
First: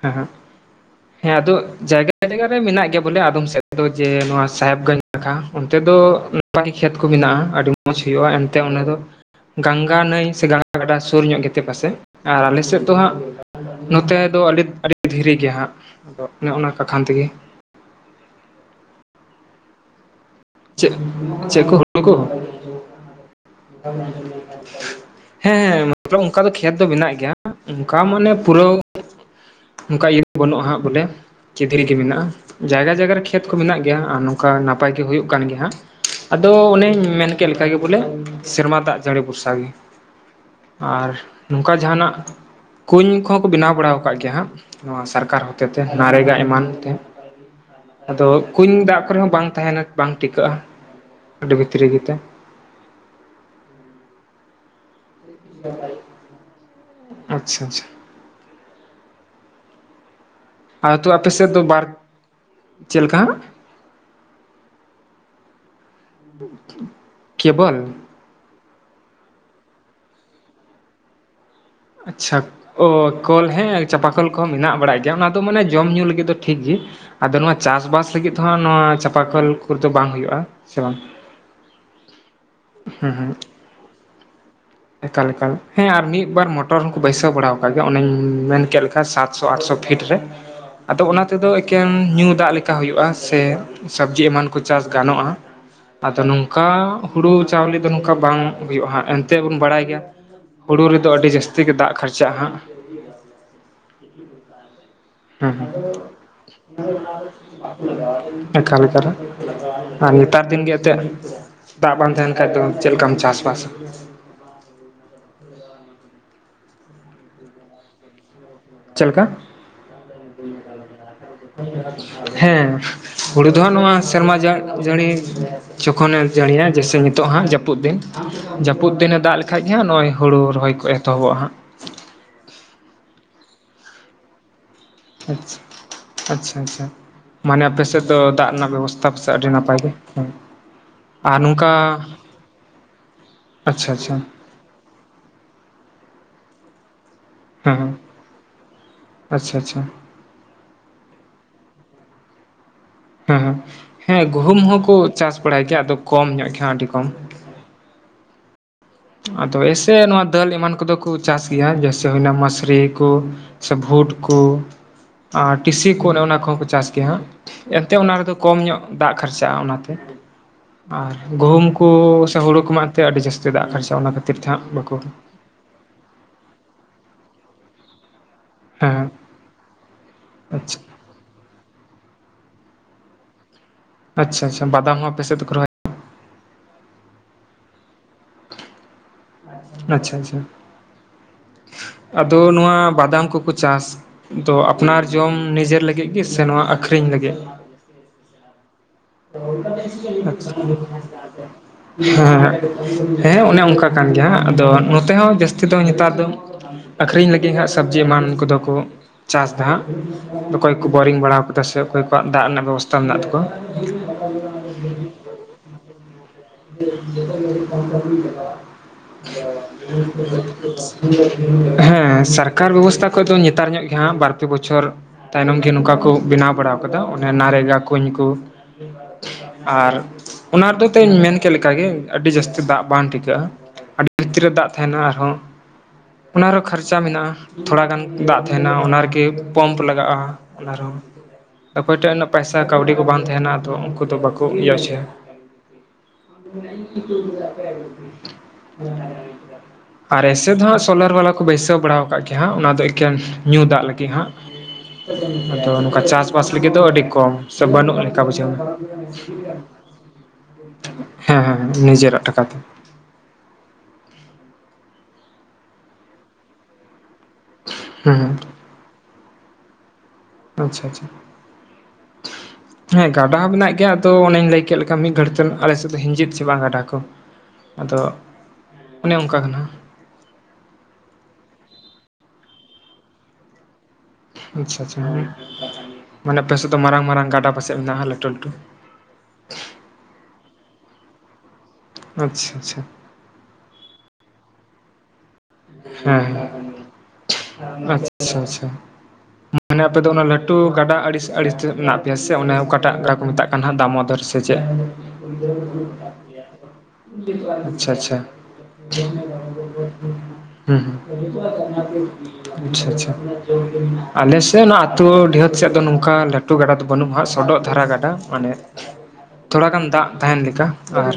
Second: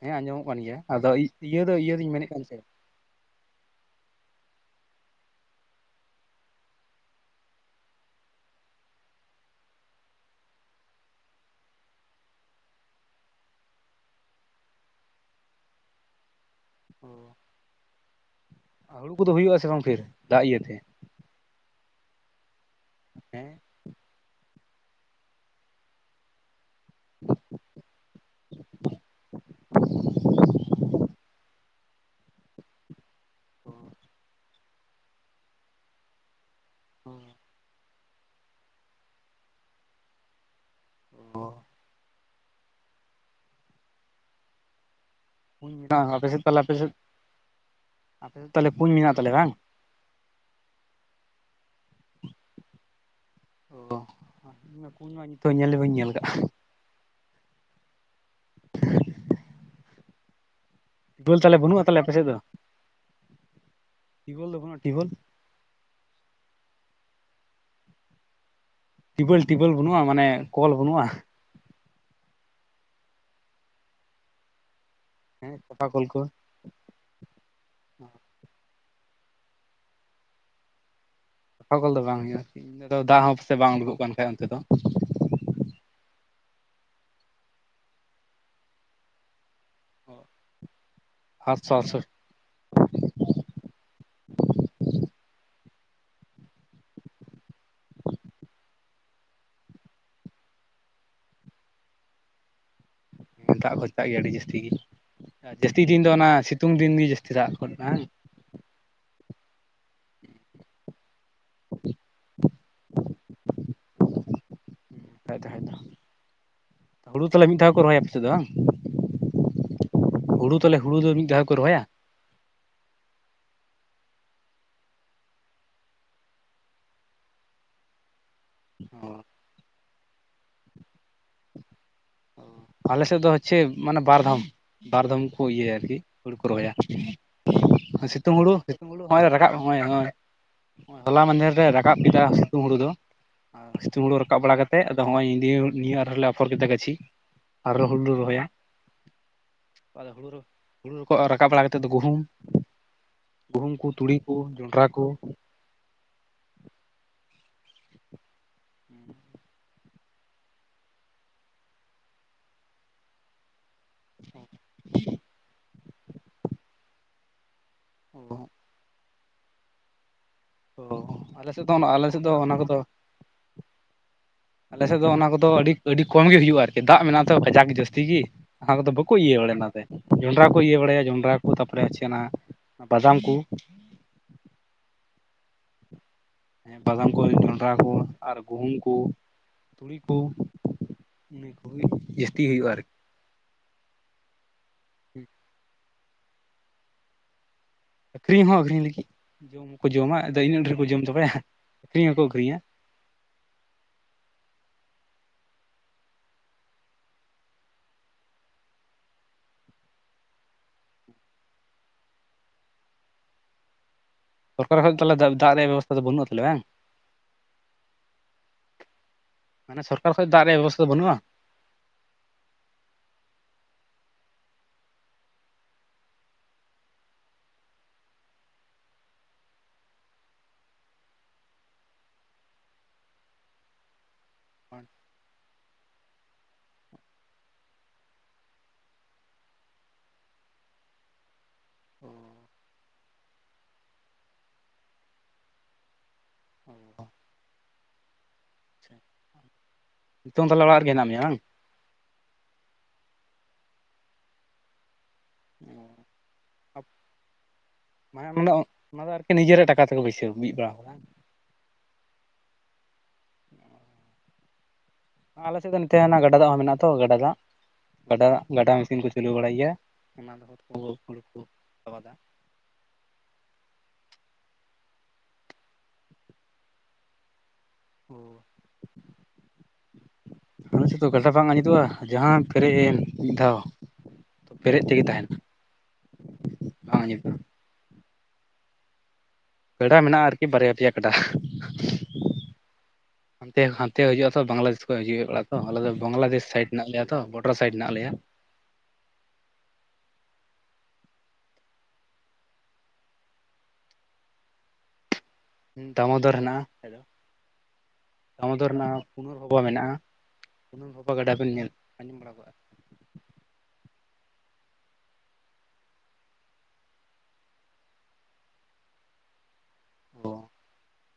ᱦᱮᱸ ᱦᱮᱸ ᱟᱸᱡᱚᱢᱚᱜ ᱠᱟᱱ ᱜᱮᱭᱟ ᱦᱮᱸ ᱟᱫᱚ ᱤᱭᱟᱹ ᱫᱚ ᱤᱭᱟᱹ ᱫᱚᱧ ᱡᱟᱭᱜᱟ ᱢᱮᱱᱮᱫ ᱠᱟᱱ ᱡᱟᱭᱜᱟ ᱨᱮ ᱛᱟᱦᱮᱸ ᱢᱮᱱᱟᱜ ᱜᱮᱭᱟ᱾ ᱵᱚᱞᱮ ᱟᱫᱚᱢ ᱥᱮᱫ ᱫᱚ ᱡᱮ ᱱᱚᱣᱟ ᱥᱟᱦᱮᱵᱽᱜᱚᱸᱧᱡᱽ ᱱᱟᱠᱷᱟ ᱚᱱᱛᱮ ᱫᱚ ᱱᱟᱯᱟᱭ ᱠᱷᱮᱛ ᱠᱚ ᱢᱮᱱᱟᱜᱼᱟ ᱟᱹᱰᱤ ᱢᱚᱸᱡᱽ ᱦᱩᱭᱩᱜᱼᱟ ᱮᱱᱛᱮ ᱚᱱᱮ ᱫᱚ ᱜᱟᱝᱜᱟ ᱱᱟᱹᱭ ᱥᱮ ᱜᱟᱝᱜᱟ ᱜᱟᱰᱟ ᱥᱩᱨ ᱧᱚᱜ ᱜᱮᱛᱮ ᱯᱟᱥᱮᱡ ᱟᱨ ᱟᱞᱮᱥᱮᱫ ᱛᱚ ᱦᱟᱸᱜ ᱱᱚᱛᱮ ᱫᱚ ᱟᱰᱤ ᱟᱹᱰᱤ ᱫᱷᱤᱨᱤ ᱜᱮᱭᱟ ᱦᱟᱸᱜ ᱟᱫᱚ ᱱᱚᱜᱼᱱᱟ ᱠᱟᱛᱷᱟ ᱛᱮᱜᱮ᱾ ᱟ ᱦᱩᱲᱩ ᱠᱚᱫᱚ ᱦᱩᱭᱩᱜᱼᱟᱥᱮ ᱵᱟᱝ ᱯᱷᱤᱨ ᱫᱟᱜ ᱤᱭᱟᱹᱛᱮ? ᱪᱮᱫ ᱪᱮᱫ ᱠᱚ ᱦᱩᱲᱩ ᱠᱚ? ᱦᱮᱸ᱾ ᱦᱮᱸ ᱦᱮᱸ ᱢᱟ ᱛᱚ ᱚᱝᱠᱟ ᱫᱚ ᱠᱷᱮᱛ ᱫᱚ ᱢᱮᱱᱟᱜ ᱜᱮᱭᱟ ᱚᱝᱠᱟ ᱢᱟᱱᱮ ᱯᱩᱨᱟᱹᱣ ᱚᱝᱠᱟ ᱤᱭᱟᱹ ᱵᱟᱹᱱᱩᱜᱼᱟ ᱦᱟᱸᱜ ᱵᱚᱞᱮ᱾ ᱠᱮ ᱫᱷᱤᱨᱤ ᱜᱮ ᱢᱮᱱᱟᱜᱼᱟ ᱡᱟᱭᱜᱟ ᱡᱟᱭᱜᱟ ᱨᱮ ᱠᱷᱮᱛ ᱠᱚ ᱢᱮᱱᱟᱜ ᱜᱮᱭᱟ, ᱟᱨ ᱱᱚᱝᱠᱟ ᱱᱟᱯᱟᱭ ᱜᱮ ᱦᱩᱭᱩᱜ ᱠᱟᱱ ᱜᱮᱭᱟ ᱦᱟᱸᱜ᱾ ᱟᱫᱚ ᱚᱱᱮᱧ ᱢᱮᱱ ᱠᱮᱫ ᱞᱮ ᱞᱮᱠᱟᱜ ᱜᱮ ᱵᱚᱞᱮ ᱥᱮᱨᱢᱟ ᱫᱟᱜ ᱡᱟᱹᱲᱤ ᱵᱷᱚᱨᱥᱟ ᱜᱮ᱾ ᱟᱨ ᱚ ᱱᱚᱝᱠᱟ ᱡᱟᱦᱟᱸᱱᱟᱜ ᱠᱩᱧ ᱠᱚᱦᱚᱸ ᱠᱚ ᱵᱮᱱᱟᱣ ᱵᱟᱲᱟ ᱠᱟᱜ ᱜᱮᱭᱟ ᱦᱟᱸᱜ᱾ ᱱᱚᱣᱟ ᱥᱚᱨᱠᱟᱨ ᱦᱚᱛᱮ ᱠᱩᱧ ᱛᱮ ᱱᱟ ᱢᱮᱱᱟᱜᱼᱟ ᱟᱯᱮ ᱨᱮᱜᱟ ᱥᱮᱫ ᱛᱟᱦᱞᱮ ᱮᱢᱟᱱ ᱟᱯᱮ ᱛᱮ᱾ ᱥᱮᱫ ᱟᱫᱚ ᱟᱯᱮ ᱥᱮᱫ ᱛᱟᱦᱞᱮ ᱠᱩᱧ ᱫᱟᱜ ᱢᱮᱱᱟᱜ ᱠᱚᱨᱮ ᱛᱟᱞᱮ ᱦᱚᱸ ᱵᱟᱝ ᱛᱟᱦᱮᱸᱱᱟ ᱵᱟᱝ ᱴᱤᱠᱟᱹᱜᱼᱟ ᱟᱹᱰᱤ ᱵᱷᱤᱛᱨᱤ ᱜᱮᱛᱮ᱾ ᱚ ᱤᱧ ᱠᱩᱧ ᱢᱟ ᱱᱤᱛᱚᱜ ᱧᱮᱞ ᱵᱟᱹᱧ ᱧᱮᱞ ᱠᱟᱜ᱾ ᱟᱪᱪᱷᱟ ᱪᱷᱟ᱾ ᱦᱚᱸ ᱟ ᱛᱚ ᱟᱯᱮ ᱥᱮᱫ ᱫᱚ ᱵᱟᱱ ᱟᱯᱮ ᱥᱮᱫ ᱫᱚ ᱪᱮᱫ ᱞᱮᱠᱟ ᱦ ᱴᱤᱭᱩᱵᱚᱭᱮᱞ ᱫᱚ ᱵᱟᱹᱱᱩᱜᱼᱟ ᱴᱤᱭᱩᱵᱚᱭᱮᱞ ᱠᱮᱵᱚᱞ ᱴᱤᱯᱮᱞ ᱴᱤᱯᱮᱞ ᱵᱟᱹᱱᱩᱜᱼᱟ ᱢᱟᱱᱮ ᱠᱚᱞ ᱵᱟᱹᱱᱩᱜᱼᱟ ᱟᱪᱪᱷᱟ ᱚ ᱠᱚᱞ ᱦᱮᱸ ᱪᱟᱸᱯᱟ ᱠᱚᱞ ᱠᱚᱦᱚᱸ ᱢᱮᱱᱟᱜ ᱵᱟᱲᱟᱜ ᱜᱮᱭᱟ ᱚᱱᱟ ᱫᱚ ᱦᱮᱸ ᱢᱟᱱᱮ ᱡᱚᱢ ᱪᱟᱯᱟ ᱧᱩ ᱠᱚᱞ ᱠᱚ ᱞᱟᱹᱜᱤᱫ ᱫᱚ ᱴᱷᱤᱠᱜᱮ ᱟᱫᱚ ᱱᱚᱣᱟ ᱪᱟᱥ ᱵᱟᱥ ᱞᱟᱹᱜᱤᱫ ᱛᱮᱦᱚᱸ ᱱᱚᱣᱟ ᱪᱟᱸᱯᱟ ᱠᱚᱞ ᱠᱚᱨᱫᱚ ᱵᱟᱝ ᱦ ᱦᱩᱭᱩᱜᱳᱜᱼᱟ ᱥᱮ ᱵᱟᱝ ᱥᱟᱠᱟᱷᱟ ᱠᱚᱚᱞ ᱫᱚ ᱵᱟᱝ ᱦᱩᱭᱩᱜᱼᱟᱤ ᱤ ᱫᱚ ᱫᱟᱜ ᱦᱚᱸ ᱯᱟᱥᱮ ᱵᱟᱝ ᱩᱰᱩᱠᱚᱜ ᱠᱟᱱ ᱠᱷᱟᱡ ᱚᱱᱛᱮ ᱫᱚ ᱮᱠᱟᱞᱮᱠᱟ ᱦᱮᱸ ᱟᱨ ᱢᱤᱫᱵᱟᱨ ᱢᱚᱴᱚᱨ ᱦᱚᱸᱠᱚ ᱵᱟᱹᱭᱥᱟᱹᱣ ᱵᱟᱲᱟ ᱟᱠᱟᱫ ᱜᱮᱭᱟ ᱧ ᱢᱮᱱ ᱠᱮᱫ ᱞᱮᱡ ᱥᱟᱛᱚ ᱟᱴᱥᱚ ᱯᱷᱤᱴ ᱨᱮ ᱟᱫᱚ ᱚᱱᱟ ᱛᱮᱫᱚ ᱦᱟᱛᱥᱚ ᱮᱠᱮᱱ ᱦᱟᱛᱥᱚ ᱧᱩ ᱫᱟᱜ ᱞᱮᱠᱟ ᱪᱠᱟ ᱦᱩᱭᱩᱜᱼᱟ ᱥᱮ ᱥᱚᱵᱽᱡᱤ ᱮᱢᱟᱱ ᱠᱚ ᱪᱟᱥ ᱜᱟᱱᱚᱜᱼᱟ ᱟᱫᱚ ᱱᱚᱝᱠᱟ ᱦᱩᱲᱩ ᱪᱟᱣᱞᱮ ᱫᱚ ᱱᱚᱝᱠᱟ ᱵᱟᱝ ᱦᱩᱭᱩᱜ ᱦ ᱮᱱ ᱮᱱᱛᱮᱜ ᱵᱚᱱ ᱵᱟᱲᱟᱭ ᱜᱮᱭᱟ ᱦᱩᱲᱩ ᱨᱮᱫᱚ ᱟᱹᱰᱤ ᱡᱟᱹᱥᱛᱤ ᱜᱮ ᱫᱟᱜ ᱠᱷᱟᱨᱪᱟᱜᱼᱟ ᱦᱟᱸᱜ ᱫᱟᱜ ᱠᱷᱚᱨᱪᱟᱜ ᱜᱮᱭᱟ ᱟᱹᱰᱤ ᱡᱟᱹᱥᱛᱤ ᱜᱮ ᱦᱩᱸ ᱦᱩᱸ ᱡᱟᱹᱥᱛᱤ ᱫᱤᱱ ᱫᱚ ᱚᱱᱟ ᱥᱤᱛᱩᱝ ᱫᱤᱱ ᱜᱮ ᱡᱟᱹᱥᱛᱤ ᱫᱟᱜ ᱠᱷᱚᱨᱪᱟ ᱠᱚ ᱟ ᱮᱠᱟᱮᱠᱟᱨᱮ ᱟᱨ ᱱᱮᱛᱟᱨ ᱫᱤᱱ ᱜᱮ ᱮᱱᱛᱮᱫ ᱫᱟᱜ ᱵᱟᱝ ᱛᱟᱦᱮᱱ ᱠᱷᱟᱡ ᱫᱚ ᱪᱮᱫ ᱞᱮᱠᱟᱢ ᱪᱟᱥ ᱵᱟᱟᱥᱟ ᱦᱳᱭᱛᱚ ᱦᱳᱭᱛᱚ ᱦᱩᱲᱩ ᱛᱟᱦᱚᱞᱮ ᱢᱤᱫ ᱫᱷᱟᱣ ᱠᱚ ᱨᱚᱦᱚᱭᱟ ᱟᱯᱮᱥᱮ ᱫᱚ ᱵᱟᱝ ᱪᱮᱫᱮ ᱞᱮᱠᱟ ᱦᱩᱲᱩ ᱛᱟᱦᱚᱞᱮ ᱦᱩᱲᱩ ᱫᱚ ᱢᱤᱫ ᱫᱷᱟᱣ ᱠᱚ ᱨᱚᱦᱚᱭᱟ ᱦᱮᱸ ᱦᱩᱲᱩ ᱫᱚ ᱦᱟᱸᱜ ᱱᱚᱣᱟ ᱥᱮᱨᱢᱟ ᱡᱟᱹᱲᱤ ᱡᱚᱠᱷᱚᱱᱮ ᱡᱟᱹᱲᱤᱭᱟ ᱡᱮᱭᱥᱮ ᱱᱤᱛᱚᱜ ᱦᱟᱸᱜ ᱡᱟᱹᱯᱩᱫ ᱫᱤᱱ ᱡᱟᱹᱯᱩᱫ ᱫᱤᱱᱮ ᱫᱟᱜ ᱞᱮᱠᱷᱟᱡ ᱜᱮ ᱦᱟᱸᱜᱼᱚᱭ ᱦᱩᱲᱩ ᱨᱚᱦᱚᱭ ᱮᱛᱚᱦᱚᱵᱚᱜ ᱦᱟᱸᱜ ᱟᱞᱮᱮᱥᱮᱫ ᱫᱚ ᱦᱚᱪᱪᱮ ᱢᱟᱱᱮ ᱵᱟᱨ ᱫᱷᱚᱢ ᱵᱟᱨ ᱫᱷᱚᱢ ᱠᱚ ᱟᱪᱪᱷᱟ ᱤᱭᱟᱹᱭᱟ ᱟᱨᱠᱤ ᱦᱩᱲᱩ ᱠᱚ ᱟᱪᱪᱷᱟ ᱨᱚᱦᱚᱭᱟ ᱟᱪᱪᱷᱟ ᱢᱟᱱᱮ ᱟᱯᱮ ᱥᱮᱫ ᱫᱚ ᱥᱤᱛᱩᱝ ᱫᱟᱜ ᱦᱩᱲᱩ ᱨᱮᱱᱟᱜ ᱥᱤᱛᱩᱝ ᱦᱩᱲᱩ ᱵᱮᱵᱚᱥᱛᱷᱟ ᱦ ᱯᱟᱥᱮᱡ ᱟᱹᱰᱤ ᱨᱟᱠᱟᱵ ᱱᱟᱯᱟᱭ ᱦᱭ ᱜᱮ ᱦᱭ ᱦᱮᱸ ᱦᱚᱞᱟ ᱟᱨ ᱢᱫᱮᱨ ᱨᱮ ᱱᱚᱝᱠᱟ ᱞᱮ ᱨᱟᱠᱟᱵ ᱠᱮᱫᱟ ᱥᱤᱛᱩᱝ ᱦᱩᱲᱩ ᱫᱚ ᱟᱪᱪᱷᱟ ᱥᱤᱛᱩᱝ ᱦᱩᱲᱩ ᱟᱪᱪᱷᱟ ᱨᱟᱠᱟᱵ ᱵᱟᱲᱟ ᱠᱟᱛᱮᱮᱫ ᱦᱮᱸ ᱟᱫᱚ ᱦᱚᱸᱜᱼᱚᱭ ᱱᱤᱭᱟᱹ ᱟᱨᱞᱮ ᱟᱯᱷᱚᱨ ᱠᱮᱫᱟ ᱜᱟᱟᱹᱪᱷᱤ ᱦᱮᱸ ᱟᱨ ᱦᱮᱸ ᱦᱩᱲᱩᱩ ᱨᱚᱦᱚᱭᱟ ᱟᱪᱪᱷᱟ ᱟᱪᱪᱷᱟ ᱟᱫᱚ ᱦᱩᱲᱩ ᱨ ᱦᱩᱲᱩ ᱨᱠᱚ ᱨᱟᱠᱟᱵ ᱵᱟᱲᱟ ᱠᱟᱛᱮᱫ ᱫᱚ ᱜᱩᱦᱩᱢ ᱦᱮᱸ ᱦᱮᱸ ᱜᱩᱦᱩᱢ ᱠᱚ ᱛᱩᱲᱤ ᱦᱮᱸ ᱠᱚ ᱜᱩᱦᱩᱢ ᱡᱚᱱᱰᱨᱟ ᱦᱚᱸᱠᱚ ᱠᱚ ᱪᱟᱥ ᱵᱟᱲᱟᱭ ᱜᱮᱭᱟ ᱟᱫᱚ ᱠᱚᱢ ᱧᱚᱜ ᱜᱮ ᱟᱹᱰᱤ ᱠᱚᱢ ᱦᱮᱸ ᱟᱫᱚ ᱮᱮᱭᱥᱮ ᱱᱚᱣᱟ ᱫᱟᱹᱞ ᱮᱢᱟᱱ ᱠᱚᱫᱚ ᱠᱚ ᱪᱟᱥ ᱜᱮᱭᱟ ᱡᱮᱭᱥᱮ ᱦᱩᱭᱱᱟ ᱢᱟᱥᱨᱤ ᱠᱚ ᱥᱮ ᱵᱷᱩᱴ ᱠᱚ ᱟᱨ ᱴᱤᱥᱤ ᱠᱚ ᱚᱱᱮ ᱚᱱᱟ ᱠᱚᱦᱚᱸ ᱠᱚ ᱪᱟᱥ ᱜᱮᱭᱟ ᱦᱟᱸᱜ ᱮᱱᱛᱮᱜ ᱚᱱᱟ ᱨᱮᱫᱚ ᱠᱚᱢ ᱚ ᱧᱚᱜ ᱫᱟᱜ ᱠᱷᱚᱨᱪᱟᱜᱼᱟ ᱚᱱᱟᱛᱮ ᱟᱨ ᱟᱞᱮ ᱥᱮᱫ ᱜᱩᱦᱩᱢ ᱫᱚ ᱠᱚ ᱟᱞᱮ ᱥᱮᱫ ᱫᱚ ᱥᱮ ᱚᱱᱟ ᱦᱩᱲᱩ ᱠᱚᱫᱚ ᱠᱚᱢᱟ ᱮᱱᱛᱮ ᱟᱹᱰᱤ ᱡᱟᱥᱛᱤ ᱫᱟᱜ ᱠᱷᱚᱨᱪᱟ ᱟᱞᱮ ᱥᱮᱫ ᱫᱚ ᱚᱱᱟ ᱠᱚᱫᱚ ᱟᱹᱰᱤ ᱟᱹᱰᱤ ᱠᱚᱢ ᱜᱮᱮ ᱦᱩᱭᱩᱜᱼᱟ ᱟᱨᱠᱤ ᱫᱟᱜ ᱢᱮᱱᱟᱜᱼᱟ ᱛᱮ ᱵᱷᱟᱡᱟ ᱜᱮ ᱡᱟᱹᱥᱛᱤ ᱜᱮ ᱟ ᱫᱚ ᱦᱮᱸ ᱵᱠᱚ ᱤᱭᱟᱹ ᱵᱟᱲᱟ ᱚᱱᱟᱛᱮᱹ ᱡᱚᱸᱰᱨᱟ ᱠᱚ ᱤᱭᱟᱹ ᱟᱪᱪᱷᱟ ᱵᱟᱲᱟᱭᱟ ᱡᱚᱱᱰᱨᱟ ᱠᱚ ᱛᱟᱨᱯᱚᱨᱮ ᱦᱪᱮ ᱵᱟᱫᱟᱢ ᱠᱚ ᱟᱪᱪᱷᱟᱪᱷᱟ ᱵᱟᱫᱟᱢ ᱦᱚᱸᱯ ᱥᱮᱫ ᱫᱚ ᱠᱚ ᱨᱚᱦᱥᱭᱟ ᱦᱮᱸ ᱵᱟᱫᱟᱢ ᱠᱚ ᱡᱚᱱᱰᱨᱟ ᱠᱚ ᱟᱨ ᱜᱩᱦᱩᱢ ᱠᱚ ᱛᱩᱲᱤ ᱟᱪᱪᱷᱟ ᱠᱚ ᱟᱪᱪᱷᱟ ᱤᱱᱟᱹ ᱠᱚᱜᱮ ᱟᱫᱚ ᱡᱟᱹᱥᱛᱤ ᱦᱩᱭᱩᱜᱼᱟ ᱱᱚᱣᱟ ᱟᱨᱠᱤ ᱵᱟᱫᱟᱢ ᱠᱚ ᱠᱚ ᱪᱟᱥ ᱫᱚ ᱟᱯᱱᱟᱨ ᱡᱚᱢ ᱱᱤᱡᱮᱨ ᱞᱟᱹᱜᱤᱫ ᱜᱮ ᱥᱮ ᱱᱚᱣᱟ ᱟᱠᱷᱨᱤᱧ ᱞᱟᱹᱜᱤᱫ ᱾ ᱟᱹᱠᱷᱨᱤᱧ ᱦᱚᱸ ᱟᱹᱠᱷᱨᱤᱧ ᱞᱟᱹᱜᱤᱫ ᱡᱚᱢᱠᱚ ᱡᱚᱢᱟ ᱟᱫᱚ ᱤᱱᱟᱹᱜ ᱰᱷᱮᱨᱠᱚ ᱡᱚᱢ ᱛᱟᱠᱟᱭᱟ ᱟᱠᱨᱤᱧ ᱦᱚᱸᱠᱚ ᱟᱹᱠᱷᱨᱤᱧᱟ᱾ ᱦᱮᱸ ᱦᱮᱸ ᱚᱱᱮ ᱚᱱᱠᱟ ᱠᱟᱱ ᱜᱮᱭᱟ ᱦᱟᱸ ᱟᱫᱚ ᱱᱚᱛᱮ ᱦᱚᱸ ᱡᱟᱹᱥᱛᱤ ᱫᱚ ᱱᱮᱛᱟᱨ ᱫᱚ ᱟᱹᱠᱷᱨᱤᱧ ᱞᱟᱹᱜᱤᱫ ᱦᱟᱸᱜ ᱥᱚᱵᱽᱡᱤ ᱮᱢᱟᱱ ᱠᱚᱫᱚ ᱠᱚ ᱪᱟᱥ ᱫᱚ ᱦᱜ ᱚᱠᱚᱭ ᱠᱚ ᱵᱳᱨᱤᱝ ᱵᱟᱲᱟ ᱟᱠᱟᱫᱟ ᱥᱮ ᱚᱠᱚᱭ ᱠᱚᱣᱟᱜ ᱫᱟᱜ ᱨᱮᱱᱟᱜ ᱵᱮᱵᱚᱥᱛᱟ ᱢᱮᱱᱟᱜ ᱛᱟᱠᱚᱣᱟ [inaudible] ᱥᱚᱨᱠᱟᱨ ᱠᱷᱚᱡ ᱫᱚ ᱛᱟᱞᱦᱮ ᱫᱟᱜ ᱨᱮᱭᱟᱜ ᱵᱮᱵᱚᱥᱛᱷᱟ ᱫᱚ ᱵᱟᱹᱱᱩᱜᱼᱟ ᱛᱟᱞᱦᱮ ᱵᱟᱝ? ᱢᱟᱱᱮ ᱥᱚᱨᱠᱟᱨ ᱠᱷᱚᱡ ᱫᱟᱜ ᱨᱮᱭᱟᱜ ᱵᱮᱵᱚᱥᱛᱷᱟ ᱫᱚ ᱵᱟᱹᱱᱩᱜᱼᱟ [inaudible] ᱦᱮᱸ ᱥᱚᱨᱠᱟᱨ ᱵᱮᱵᱚᱥᱛᱷᱟ ᱠᱷᱚᱡ ᱫᱚ ᱧᱮᱛᱟᱨ ᱧᱚᱜ ᱜᱮ ᱦᱟᱸᱜ ᱵᱟᱨ ᱯᱮ ᱵᱚᱪᱷᱚᱨ ᱛᱟᱭᱱᱚᱢ ᱜᱮ ᱱᱚᱝᱠᱟ ᱠᱚ ᱵᱮᱱᱟᱣ ᱵᱟᱲᱟᱣ ᱠᱟᱫᱟ ᱚᱱᱮ ᱱᱟᱨᱮᱜᱟ ᱠᱩᱧ ᱠᱚ ᱟᱨ ᱚᱱᱟ ᱦᱚᱛᱮᱡ ᱛᱮᱧ ᱢᱮᱱ ᱠᱮᱫ ᱞᱮᱠᱟ ᱜᱮ ᱟᱹᱰᱤ ᱡᱟᱹᱥᱛᱤ ᱫᱟᱜ ᱵᱟᱝ ᱴᱤᱠᱟᱹᱜᱼᱟ᱾ ᱵᱷᱤᱛᱤᱨ ᱨᱮ ᱫᱟᱜ ᱛᱟᱦᱮᱱᱟ ᱟᱨᱦᱚᱸ ᱚᱱᱟ ᱨᱮᱦᱚ ᱠᱷᱚᱨᱪᱟ ᱢᱮᱱᱟᱜᱼᱟ, ᱛᱷᱚᱲᱟ ᱜᱟᱱ ᱫᱟᱜ ᱛᱟᱦᱮᱱᱟ ᱚᱱᱟ ᱨᱮᱜᱮ ᱯᱟᱢᱯ ᱞᱟᱜᱟᱜᱼᱟ᱾ ᱚᱱᱟ ᱨᱮᱦᱚᱸ᱾ ᱚᱠᱚᱭ ᱴᱷᱮᱡ ᱩᱱᱟᱹᱜ ᱯᱚᱭᱥᱟ ᱠᱟᱹᱣᱰᱤ ᱠᱚ ᱵᱟᱝ ᱛᱟᱦᱮᱱᱟ ᱚᱫᱚ ᱩᱱᱠᱩ ᱫᱚ ᱵᱟᱠᱚ ᱤᱭᱟᱹ ᱦᱚᱪᱚᱭᱟ᱾ [inaudible] ᱟᱨ ᱱᱤᱛᱚᱝ ᱮᱥᱮᱫ ᱛᱟᱦᱚᱞᱮ ᱫᱚ ᱦᱟᱸᱜ ᱚᱲᱟᱜ ᱨᱮᱜᱮ ᱦᱮᱱᱟᱜ ᱥᱚᱞᱟᱨ ᱢᱮᱭᱟ ᱵᱟᱞᱟ ᱵᱟᱝ ᱠᱚ ᱵᱟᱹᱭᱥᱟᱹᱣ ᱵᱟᱲᱟᱣ ᱠᱟᱜ ᱜᱮᱭᱟ᱾ ᱦᱟᱸᱜ ᱚᱱᱟᱫᱚ ᱮᱠᱮᱱ ᱧᱩ ᱫᱟᱜ ᱞᱟᱹᱜᱤᱫ ᱦᱟᱸᱜ᱾ ᱟᱫᱚ ᱱᱚᱝᱠᱟ ᱪᱟᱥ ᱵᱟᱥ ᱞᱟᱹᱜᱤᱫ ᱫᱚ ᱟᱹᱰᱤ ᱠᱚᱢ ᱥᱮ ᱵᱟᱹᱱᱩᱜ ᱞᱮᱠᱟ ᱢᱟᱱᱮ ᱵᱩᱡᱷᱣ ᱚᱱᱟ ᱢᱮ᱾ ᱫᱚ ᱚᱱᱟ ᱫᱚ ᱟᱨᱠᱤ ᱱᱤᱡᱮᱨᱟᱜ ᱴᱟᱠᱟ ᱛᱮᱠᱚ ᱵᱟᱹᱭᱥᱟᱹᱣ ᱵᱤᱫ ᱵᱟᱲᱟ ᱦᱚ ᱥᱟᱜ᱾ ᱦᱮᱸ ᱦᱮᱸ ᱦᱮᱸ ᱱᱤᱡᱮᱨᱟᱜ ᱴᱟᱠᱟ ᱛᱮ᱾ [inaudible] ᱟᱞᱮ ᱥᱮᱫ ᱫᱚ ᱱᱚᱛᱮ ᱱᱟᱜ ᱜᱟᱰᱟ ᱫᱟᱜ ᱦᱚᱸ ᱢᱮᱱᱟᱜ ᱛᱚ ᱜᱟᱰᱟ ᱫᱟᱜ, ᱦᱮᱸ ᱜᱟᱰᱟ ᱦᱮᱸ ᱜᱟᱰᱟ ᱢᱮᱥᱤᱱ ᱠᱚ ᱪᱟᱹᱞᱩ ᱵᱟᱲᱟᱭ ᱜᱮᱭᱟ᱾ ᱚᱱᱟ ᱫᱚ ᱠᱚ ᱟᱪᱪᱷᱟ ᱟᱪᱪᱷᱟ ᱦᱩᱲᱩ ᱠᱚ ᱟᱵᱟᱫᱟ᱾ ᱦᱮᱸ ᱜᱟᱰᱟ ᱦᱚᱸ ᱢᱮᱱᱟᱜ ᱜᱮᱭᱟ ᱛᱚ ᱚᱱᱮᱧ ᱞᱟᱹᱭ ᱠᱮᱫ ᱞᱮᱠᱟ ᱢᱤᱫ ᱜᱷᱟᱹᱲᱤᱡ ᱛᱮ ᱟᱞᱮ ᱥᱮᱫ ᱫᱚ ᱦᱤᱸᱡᱤᱫ ᱪᱟᱵᱟᱜ-ᱟ ᱜᱟᱰᱟ ᱠᱚ᱾ ᱟᱫᱚ ᱚᱱᱮ ᱚᱱᱠᱟ ᱠᱟᱱᱟ᱾ ᱟᱞᱮ ᱥᱮᱫ ᱫᱚ ᱜᱟᱰᱟ ᱵᱟᱝ ᱟᱸᱡᱮᱫᱚᱜᱼᱟ ᱡᱟᱦᱟᱸ ᱯᱮᱨᱮᱡ ᱮᱱ ᱢᱤᱫ ᱫᱷᱟᱣ᱾ ᱟᱪᱪᱷᱟ ᱯᱮᱨᱮᱡ ᱟᱪᱪᱷᱟ ᱛᱮᱜᱮ ᱦᱮᱸ, ᱛᱟᱦᱮᱱᱟ ᱢᱟᱱᱮ ᱟᱯᱮ ᱥᱮᱫ ᱫᱚ ᱵᱟᱝ ᱢᱟᱨᱟᱝ ᱢᱟᱨᱟᱝ ᱟᱸᱡᱮᱫᱚᱜᱼᱟ ᱜᱟᱰᱟ ᱯᱟᱥᱮᱡ ᱢᱮᱱᱟᱜᱼᱟ ᱦᱟᱸᱜ ᱞᱟᱹᱴᱩ ᱞᱟᱹᱴᱩ? ᱜᱟᱰᱟ ᱢᱮᱱᱟᱜᱼᱟ ᱟᱨᱠᱤ ᱵᱟᱨᱭᱟ ᱯᱮᱭᱟ ᱜᱟᱰᱟ᱾ ᱟᱪᱪᱷᱟ ᱟᱪᱪᱷᱟ᱾ ᱦᱟᱱᱛᱮ ᱦᱟᱱᱛᱮ ᱦᱤᱡᱩᱜ ᱟ ᱛᱚ ᱵᱟᱝᱞᱟᱫᱮᱥ ᱠᱚ ᱦᱤᱡᱩᱜᱮᱫ ᱵᱟᱲ ᱛᱚ ᱟᱞᱮ ᱫᱚ ᱦᱮᱸ ᱵᱟᱝᱞᱟᱫᱮᱥ ᱥᱟᱭᱤᱰ ᱦᱮᱸ ᱦᱮᱱᱟᱜ ᱞᱮᱭᱟ ᱛᱚ ᱵᱚᱰᱟᱨ ᱥᱟᱭᱤᱰ ᱦᱮᱱᱟᱜ ᱞᱮᱭᱟ᱾ ᱟᱪᱪᱷᱟ ᱟᱪᱷᱟ᱾ ᱢᱟᱱᱮ ᱟᱯᱮ ᱫᱚ ᱚᱱᱟ ᱞᱟᱹᱴᱩ ᱜᱟᱰᱟ ᱟᱲᱤᱥ ᱟᱲᱤᱥ ᱛᱮ ᱢᱮᱱᱟᱜ ᱯᱮᱭᱟ ᱥᱮ ᱚᱱᱟ ᱚᱠᱟᱴᱟᱜ ᱜᱟᱰᱟ ᱠᱚ ᱢᱮᱛᱟᱜ ᱠᱟᱱ ᱦᱟᱸᱜ ᱫᱟᱢᱳᱫᱚᱨ ᱥᱮ ᱪᱮᱫ? ᱫᱟᱢᱳᱫᱚᱨ ᱦᱮᱱᱟᱜᱼᱟ ᱟᱪᱪᱷᱟ ᱟᱪᱪᱷᱟ᱾ ᱠᱚ ᱢᱮᱱᱟᱜᱼᱟ᱾ ᱯᱩᱱᱩᱨ ᱦᱩᱸ ᱦᱚᱵᱟ ᱦᱩᱸ, ᱜᱟᱰᱟ ᱵᱮᱱ ᱧᱮᱞ ᱟᱸᱡᱚᱢ ᱵᱟᱲᱟ ᱠᱚᱜᱼᱟ ᱟᱪᱪᱷᱟ ᱟᱪᱪᱷᱟ᱾ [inaudible] ᱟᱞᱮ ᱥᱮᱫ ᱱᱚᱣᱟ ᱟᱹᱛᱩ ᱰᱤᱦᱟᱹᱛ ᱥᱮᱫ ᱫᱚ ᱱᱚᱝᱠᱟ ᱞᱟᱹᱴᱩ ᱜᱟᱰᱟ ᱫᱚ ᱵᱟᱹᱱᱩᱜᱼᱟ ᱥᱚᱰᱚᱜ ᱫᱷᱟᱨᱟ ᱜᱟᱰᱟ ᱢᱟᱱᱮ ᱛᱷᱚᱲᱟ ᱜᱟᱱ ᱫᱟᱜ ᱛᱟᱦᱮᱱ ᱚ ᱞᱮᱠᱟ, ᱟᱨ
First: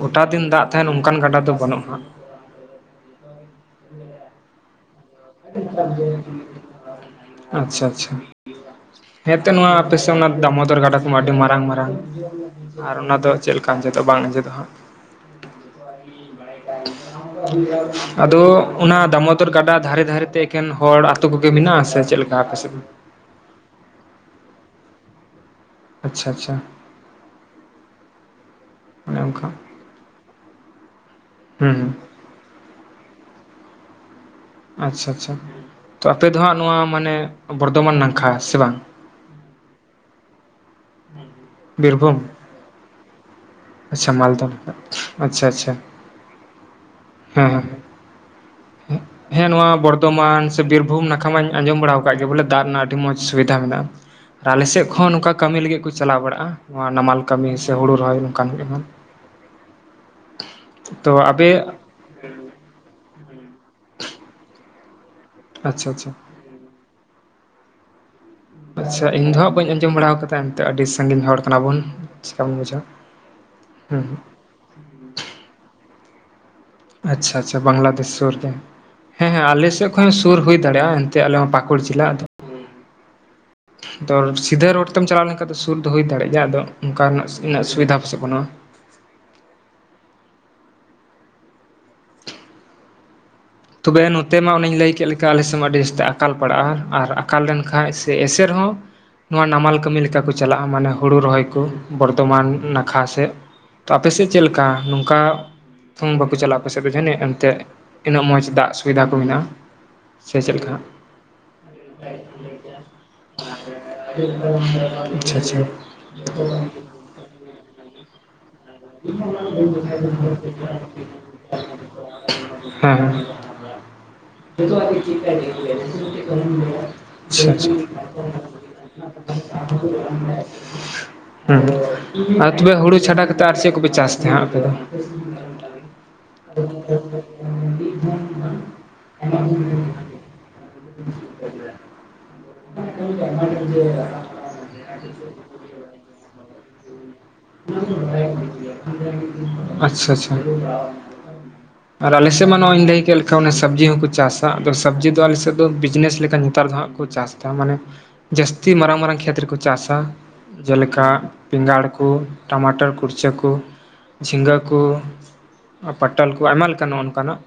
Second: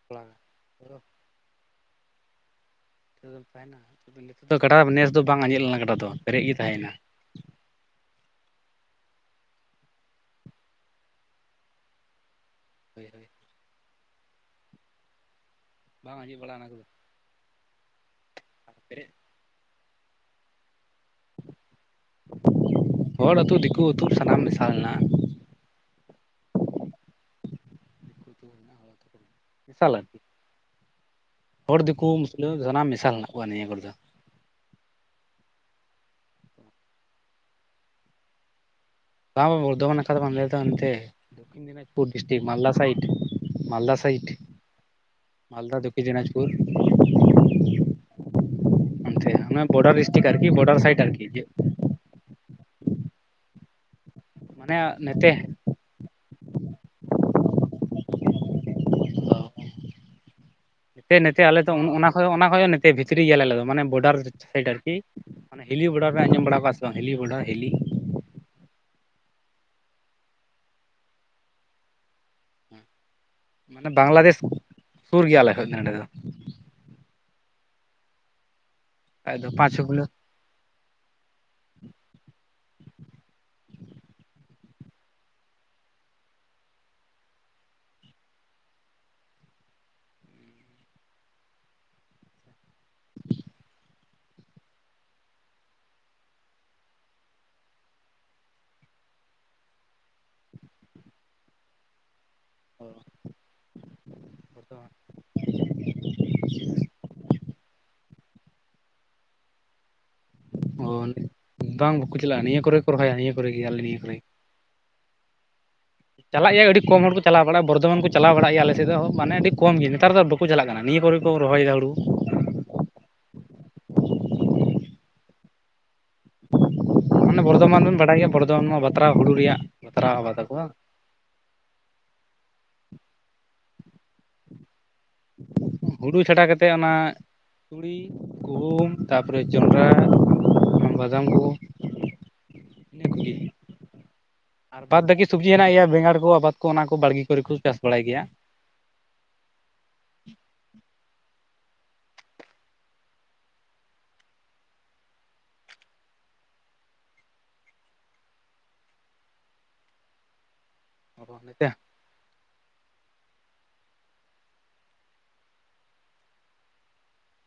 ᱜᱚᱴᱟ ᱛᱷᱚᱲᱟ ᱫᱤᱱ ᱫᱟᱜ ᱛᱟᱦᱮᱱ ᱚᱱᱠᱟᱱ ᱜᱟᱰᱟ ᱫᱚ ᱵᱟᱹᱱᱩᱜᱼᱟ᱾ ᱛᱚ ᱜᱟᱰᱟ ᱫᱚ ᱱᱮᱥ ᱫᱚ ᱵᱟᱝ ᱟᱸᱡᱮᱫ ᱞᱮᱱᱟ ᱜᱟᱰᱟ ᱫᱚ ᱯᱮᱨᱮᱡ ᱜᱮ ᱛᱟᱦᱮᱭᱱᱟ᱾ ᱟᱪᱪᱷᱟ ᱟᱪᱪᱷᱟ᱾ ᱦᱮᱸ ᱛᱚ ᱱᱚᱣᱟ ᱟᱯᱮ ᱥᱮᱫ ᱚᱱᱟ ᱫᱟᱢᱳᱫᱚᱨ ᱜᱟᱰᱟ ᱠᱚᱢᱟ ᱟᱹᱰᱤ ᱢᱟᱨᱟᱝ ᱢᱟᱨᱟᱝ᱾ ᱟᱨ ᱦᱳᱭ ᱚᱱᱟ ᱦᱳᱭ ᱫᱚ ᱪᱮᱫ ᱞᱮᱠᱟ ᱟᱸᱡᱮᱫᱚᱜ-ᱟ ᱵᱟᱝ ᱟᱸᱡᱮᱫᱚᱜ-ᱟ ᱦᱟᱸᱜ᱾ ᱵᱟᱝ ᱟᱡᱮᱜ ᱵᱟᱲᱟ ᱚᱱᱟ ᱠᱚᱫᱚ᱾ ᱟᱫᱚ ᱟᱨ ᱚᱱᱟ ᱯᱮᱨᱮᱡ ᱫᱟᱢᱳᱚᱫᱚᱨ ᱜᱟᱰᱟ ᱫᱷᱟᱨᱮ ᱫᱷᱟᱨᱮ ᱛᱮ ᱮᱠᱷᱮᱱ ᱦᱚᱲ ᱟᱹᱛᱩᱳ ᱠᱚᱜᱮ ᱢᱮᱱᱟᱜᱼᱟ ᱥᱮ ᱪᱮᱫ ᱞᱮᱠᱟ ᱟᱯᱮ ᱥᱮᱫ? ᱦᱚᱲ ᱟᱹᱛᱩ ᱫᱤᱠᱩ ᱟᱹᱛᱩ ᱥᱟᱱᱟᱢ ᱢᱮᱥᱟᱞ ᱦᱮᱱᱟᱼᱟ᱾ ᱟᱪᱪᱷᱟ ᱟᱪᱪᱷᱟ, ᱫᱤᱠᱩ ᱟᱹᱛᱩ ᱢᱮᱱᱟᱜᱼᱟ ᱦᱚᱲ ᱟᱹᱛᱩ ᱚᱱᱮ ᱚᱱᱠᱟ᱾ ᱢᱮᱥᱟᱞ ᱟᱨᱠᱤ ᱦᱩᱸ ᱦᱚᱲ ᱦᱩᱸ ᱫᱤᱠᱩ ᱢᱩᱥᱞᱟᱹ ᱥᱟᱱᱟᱢ ᱢᱮᱥᱟᱞ ᱦᱮᱱᱟᱜ ᱠᱚᱣᱟ ᱱᱤᱭᱟᱹ ᱠᱚᱨᱮ ᱫᱚ, ᱟᱪᱪᱷᱟ ᱟᱪᱪᱷᱟ ᱛᱚ ᱟᱯᱮ ᱫᱚ ᱦᱟᱜ ᱱᱚᱣᱟ ᱢᱟᱱᱮ ᱵᱚᱨᱫᱷᱚᱢᱟᱱ ᱱᱟᱠᱷᱟ ᱥᱮ ᱵᱟᱝ, ᱵᱟᱝ ᱵᱟᱝ ᱵᱚᱨᱫᱷᱚᱢᱟᱱ ᱱᱟᱠᱷᱟ ᱟᱞᱮᱫᱚ ᱦᱟᱱᱛᱮ ᱫᱚᱠᱠᱷᱤᱱ ᱫᱤᱱᱟᱡᱯᱩᱨ ᱵᱤᱨᱵᱷᱩᱢ ᱰᱤᱥᱴᱤᱠ ᱢᱟᱞᱫᱟ ᱥᱟᱭᱤᱰ, ᱟᱪᱪᱷᱟ ᱢᱟᱞᱫᱟ ᱟᱪᱪᱷᱟ ᱟᱪᱪᱷᱟ ᱢᱟᱞᱫᱟ ᱫᱚᱠᱠᱷᱤᱱ ᱫᱤᱱᱟᱡᱽᱯᱩᱨ ᱦᱮᱸ ᱦᱮᱸ, ᱚᱱᱛᱮ ᱦᱮᱸ ᱚᱱᱟ ᱱᱚᱣᱟ ᱵᱚᱰᱟᱨ ᱰᱤᱥᱴᱤᱠ ᱵᱚᱨᱫᱷᱚᱢᱟᱱ ᱟᱨᱠᱤ ᱥᱮ ᱵᱚᱰᱟᱨ ᱥᱟᱭᱤᱰ ᱵᱤᱨᱵᱷᱩᱢ ᱟᱨᱠᱤ ᱱᱟᱠᱷᱟ ᱢᱟᱧ ᱟᱸᱡᱚᱢ ᱵᱟᱲᱟᱣ ᱠᱟᱜ ᱜᱮ ᱵᱚᱞᱮ ᱫᱟᱜ ᱨᱮᱱᱟᱜ ᱟᱹᱰᱤ ᱢᱚᱸᱡᱽ ᱥᱩᱵᱤᱫᱷᱟ ᱢᱮᱱᱟᱜᱼᱟ ᱟᱨ ᱟᱞᱮ ᱢᱟᱱᱮ ᱥᱮᱫ ᱠᱷᱚᱱ ᱱᱚᱛᱮ ᱱᱚᱝᱠᱟ ᱠᱟᱹᱢᱤ ᱞᱟᱹᱜᱤᱫ ᱠᱚ ᱪᱟᱞᱟᱣ ᱵᱟᱲᱟᱜᱼᱟ᱾ ᱱᱚᱣᱟ ᱱᱟᱢᱟᱞ ᱠᱟᱹᱢᱤ ᱥᱮ ᱦᱩᱲᱩ ᱨᱚᱦᱚᱭ ᱱᱚᱝᱠᱟᱱ ᱮᱢᱟᱱ᱾ ᱚ ᱛᱚ ᱟᱵᱮ, ᱦᱚᱭ ᱚᱱᱟ ᱠᱷᱚᱱ ᱱᱚᱛᱮ ᱵᱷᱤᱛᱨᱤ ᱜᱮᱭᱟ ᱟᱞᱮ ᱫᱚ ᱢᱟᱱᱮ ᱵᱚᱰᱟᱨ ᱥᱟᱭᱤᱰ ᱟᱨᱠᱤ ᱢᱟᱱᱮ ᱦᱤᱞᱤ ᱟᱪᱪᱷᱟ ᱵᱚᱰᱟᱨ ᱟᱪᱪᱷᱟ ᱯᱮ ᱟᱡᱸᱚᱢ ᱵᱟᱲᱟᱣ ᱠᱟᱫ ᱵᱟᱝ ᱦᱮᱞᱤ ᱵᱚᱰᱟ ᱦᱮᱞᱤ᱾ ᱟᱪᱪᱷᱟ ᱤᱧ ᱫᱚ ᱦᱟᱸᱜ ᱵᱟᱹᱧ ᱟᱸᱡᱚᱢ ᱵᱟᱲᱟ ᱟᱠᱟᱫᱟ ᱮᱱᱛᱮᱜ ᱟᱹᱰᱤ ᱥᱟᱺᱜᱤᱧ ᱦᱚᱲ ᱠᱟᱱᱟ ᱵᱚᱱ᱾ ᱪᱤᱠᱟᱵᱚᱱ ᱵᱩᱡᱷᱟᱹᱣᱟ ᱢᱟᱱᱮ ᱦᱩᱸ ᱵᱟᱝᱞᱟᱫᱮᱥ ᱥᱩᱨ ᱜᱮᱭᱟᱞᱮ ᱠᱷᱚᱡ ᱱᱚᱰᱮ ᱫᱚ᱾ ᱟᱪᱪᱷᱟ ᱟᱪᱪᱷᱟ ᱵᱟᱝᱞᱟᱫᱮᱥ ᱥᱩᱨ ᱨᱮ ᱦᱮᱸ ᱠᱷᱟᱡ ᱦᱮᱸ ᱫᱚ ᱯᱟᱸᱪ ᱪᱷᱚ ᱟᱞᱮᱥᱮᱫ ᱠᱤᱞᱳ ᱠᱷᱚᱱ ᱥᱩᱨ ᱦᱩᱭ ᱫᱟᱲᱮᱭᱟᱜᱼᱟ ᱮᱱ ᱟᱞᱮ ᱦᱚᱸ ᱯᱟᱟᱹᱠᱩᱲ ᱡᱮᱞᱟ ᱛᱚ ᱥᱤᱫᱷᱟᱹ ᱨᱳᱰ ᱛᱮᱢ ᱪᱟᱞᱟᱣ ᱞᱮᱱᱠᱷᱟᱱ ᱫᱚ ᱥᱩᱨ ᱫᱚ ᱦᱩᱭ ᱫᱟᱲᱮᱜ ᱜᱮᱼᱟ ᱟᱫᱚ ᱚᱱᱠᱟᱱᱟᱜ ᱩᱱᱟᱹᱜ ᱥᱩᱵᱤᱫᱷᱟ ᱯᱟᱥᱮ ᱵᱟᱱᱩᱜᱼᱟ᱾ ᱹ [inaudible] ᱛᱚᱵᱮ ᱱᱚᱛᱮ ᱢᱟ ᱚᱱᱮᱧ ᱞᱟᱹᱭ ᱠᱮᱫ ᱞᱮᱠᱟ ᱟᱞᱮ ᱥᱮᱫ ᱢᱟ ᱟᱹᱰᱤ ᱡᱟᱹᱥᱛᱮ ᱟᱠᱟᱞ ᱯᱟᱲᱟᱜᱼᱟ ᱟᱨ ᱟᱠᱟᱞ ᱞᱮᱱᱠᱟᱱ ᱥᱮ ᱮᱥᱮᱨ ᱦᱚᱸ ᱱᱚᱣᱟ ᱱᱟᱢᱟᱞ ᱠᱟᱹᱢᱤ ᱞᱮᱠᱟ ᱠᱚ ᱪᱟᱞᱟᱜᱼᱟ ᱢᱟᱱᱮ ᱦᱳᱲᱳ ᱨᱚᱦᱚᱭ ᱠᱚ, ᱵᱚᱨᱫᱷᱚᱢᱟᱱ ᱱᱟᱠᱷᱟ ᱥᱮᱫ ᱛᱚ ᱟᱯᱮ ᱥᱮᱫ ᱪᱮᱫ ᱞᱮᱠᱟ ᱱᱚᱝᱠᱟ᱾ ᱛᱚᱝ ᱵᱟᱠᱚ ᱪᱟᱞᱟᱜᱼᱟ ᱟᱯᱮᱥᱮᱡ ᱫᱚ ᱡᱟᱹᱱᱤᱡ ᱮᱱᱛᱮ ᱤᱱᱟᱹᱜ ᱢᱚᱸᱡᱽ ᱫᱟᱜ ᱥᱩᱵᱤᱫᱷᱟ ᱠᱚ ᱢᱮᱱᱟᱜᱼᱟ᱾ ᱥᱮ ᱪᱮᱫ ᱞᱮᱠᱟ᱾ ᱚ ᱵᱟᱝ ᱵᱟᱠᱚ ᱪᱟᱞᱟᱜᱼᱟ ᱱᱤᱭᱟᱹ ᱠᱚᱨᱮ ᱠᱚ ᱨᱚᱦᱚᱭᱟ ᱱᱤᱭᱟᱹ ᱠᱚᱨᱮ ᱜᱮ ᱟᱞᱮ ᱱᱤᱭᱟᱹ ᱠᱚᱨᱮ ᱟᱪᱪᱷᱟ ᱟᱪᱷᱟ᱾ ᱪᱟᱞᱟᱜ ᱜᱮᱭᱟ ᱟᱹᱰᱤ ᱠᱚᱢ ᱦᱚᱲ ᱠᱚ ᱪᱟᱞᱟᱣ ᱵᱟᱲᱟᱜᱼᱟ ᱵᱚᱨᱫᱚᱢᱟᱱ ᱠᱚ ᱪᱟᱞᱟᱣ ᱵᱟᱲᱟᱜ ᱜᱮᱭᱟ ᱟᱞᱮᱥᱮᱫ ᱦᱚᱸ ᱢᱟᱱᱮ ᱟᱹᱰᱤ ᱠᱚᱢ ᱜᱮ ᱱᱮᱛᱟᱨ ᱫᱚ ᱵᱟᱠᱚ ᱪᱟᱞᱟᱜ ᱠᱟᱱᱟ ᱱᱤᱭᱟᱹ ᱠᱚᱨᱮ ᱠᱚ ᱨᱚᱦᱚᱭᱮᱫᱟ ᱦᱩᱲᱩ᱾ ᱦᱮᱸ ᱦᱮᱸ ᱱᱤᱛᱳᱜ ᱦᱟᱵᱤᱡ᱾ ᱟᱪᱷᱟ ᱢᱟᱱᱮ ᱪᱷᱟ [inaudible] ᱵᱚᱨᱫᱷᱚᱢᱟᱱ ᱵᱮᱱ ᱵᱟᱰᱟᱭ ᱜᱮᱭᱟ ᱵᱚᱨᱫᱷᱚᱢᱟᱱ ᱢᱟ ᱵᱟᱛᱨᱟᱣ ᱦᱩᱲᱩ ᱨᱮᱭᱟᱜ ᱵᱟᱛᱨᱟᱣ ᱟᱵᱟᱫ ᱟᱠᱚ ᱵᱟᱝ ᱦᱚᱸ ᱟᱨ ᱛᱚᱵᱮ ᱦᱩᱲᱩ ᱪᱷᱟᱰᱟ ᱠᱟᱛᱮᱫ ᱟᱨ ᱪᱮᱫ ᱠᱚᱯᱮ ᱪᱟᱥ ᱛᱟᱦᱮᱸ ᱟᱯᱮ ᱫᱚ᱾ ᱦᱩᱲᱩ ᱪᱷᱟᱰᱟ ᱠᱟᱛᱮᱫ ᱚᱱᱟ ᱛᱩᱲᱤ ᱜᱩᱦᱩᱢ, ᱛᱟᱯᱚᱨᱮ ᱡᱚᱱᱰᱨᱟ ᱵᱟᱫᱟᱢ ᱠᱚ᱾ ᱤᱭᱟᱹ ᱠᱚᱜᱮ ᱟᱨ ᱵᱟᱫ ᱵᱟᱹᱠᱤ ᱥᱚᱵᱽᱡᱤ ᱦᱮᱱᱟᱜ ᱜᱮᱭᱟ ᱵᱮᱸᱜᱟᱲ ᱠᱚ ᱟᱵᱟᱫ ᱠᱚ ᱚᱱᱟ ᱠᱚ ᱵᱟᱲᱜᱮ᱾ ᱠᱩ ᱨᱮ ᱠᱚ ᱪᱟᱥ ᱵᱟᱲᱟᱭ ᱜᱮᱭᱟ᱾ ᱟᱪᱪᱷᱟ ᱟᱪᱪᱷᱟ, [unintelligible] ᱟᱨ ᱟᱞᱮᱥᱮᱫ ᱢᱟ ᱱᱚᱜᱧ ᱞᱟᱹᱭ ᱠᱮᱫ ᱞᱮᱠᱟᱱᱡ ᱚᱱᱟ ᱥᱚᱵᱽᱡᱤ ᱦᱚᱸᱠᱚ ᱪᱟᱥᱟ ᱟᱫᱚ ᱥᱚᱵᱽᱡᱤ ᱫᱚ ᱟᱞᱮᱥᱮᱫ ᱫᱚ ᱵᱤᱡᱽᱱᱮᱥ ᱞᱮᱠᱟ ᱱᱮᱛᱟᱨ ᱫᱚ ᱦᱟᱜ ᱠᱚ ᱪᱟᱥᱟ᱾ ᱢᱟᱱᱮ ᱡᱟᱹᱥᱛᱤ ᱢᱟᱨᱟᱝ ᱢᱟᱨᱟᱝ ᱠᱷᱮᱛ ᱨᱮᱠᱚ ᱪᱟᱥᱟ ᱡᱮᱞᱮᱠᱟ ᱵᱮᱸᱜᱟᱲ᱾ ᱴᱟᱢᱟᱴᱟᱨ ᱠᱩᱲᱪᱟᱹ ᱠᱚ ᱡᱷᱤᱸᱜᱟᱹ ᱠᱚ᱾ ᱯᱟᱚᱴᱚᱞ ᱠᱚ ᱟᱭᱢᱟ ᱞᱮᱠᱟ ᱱᱚᱜ ᱱᱚᱝᱠᱟᱱᱟᱜ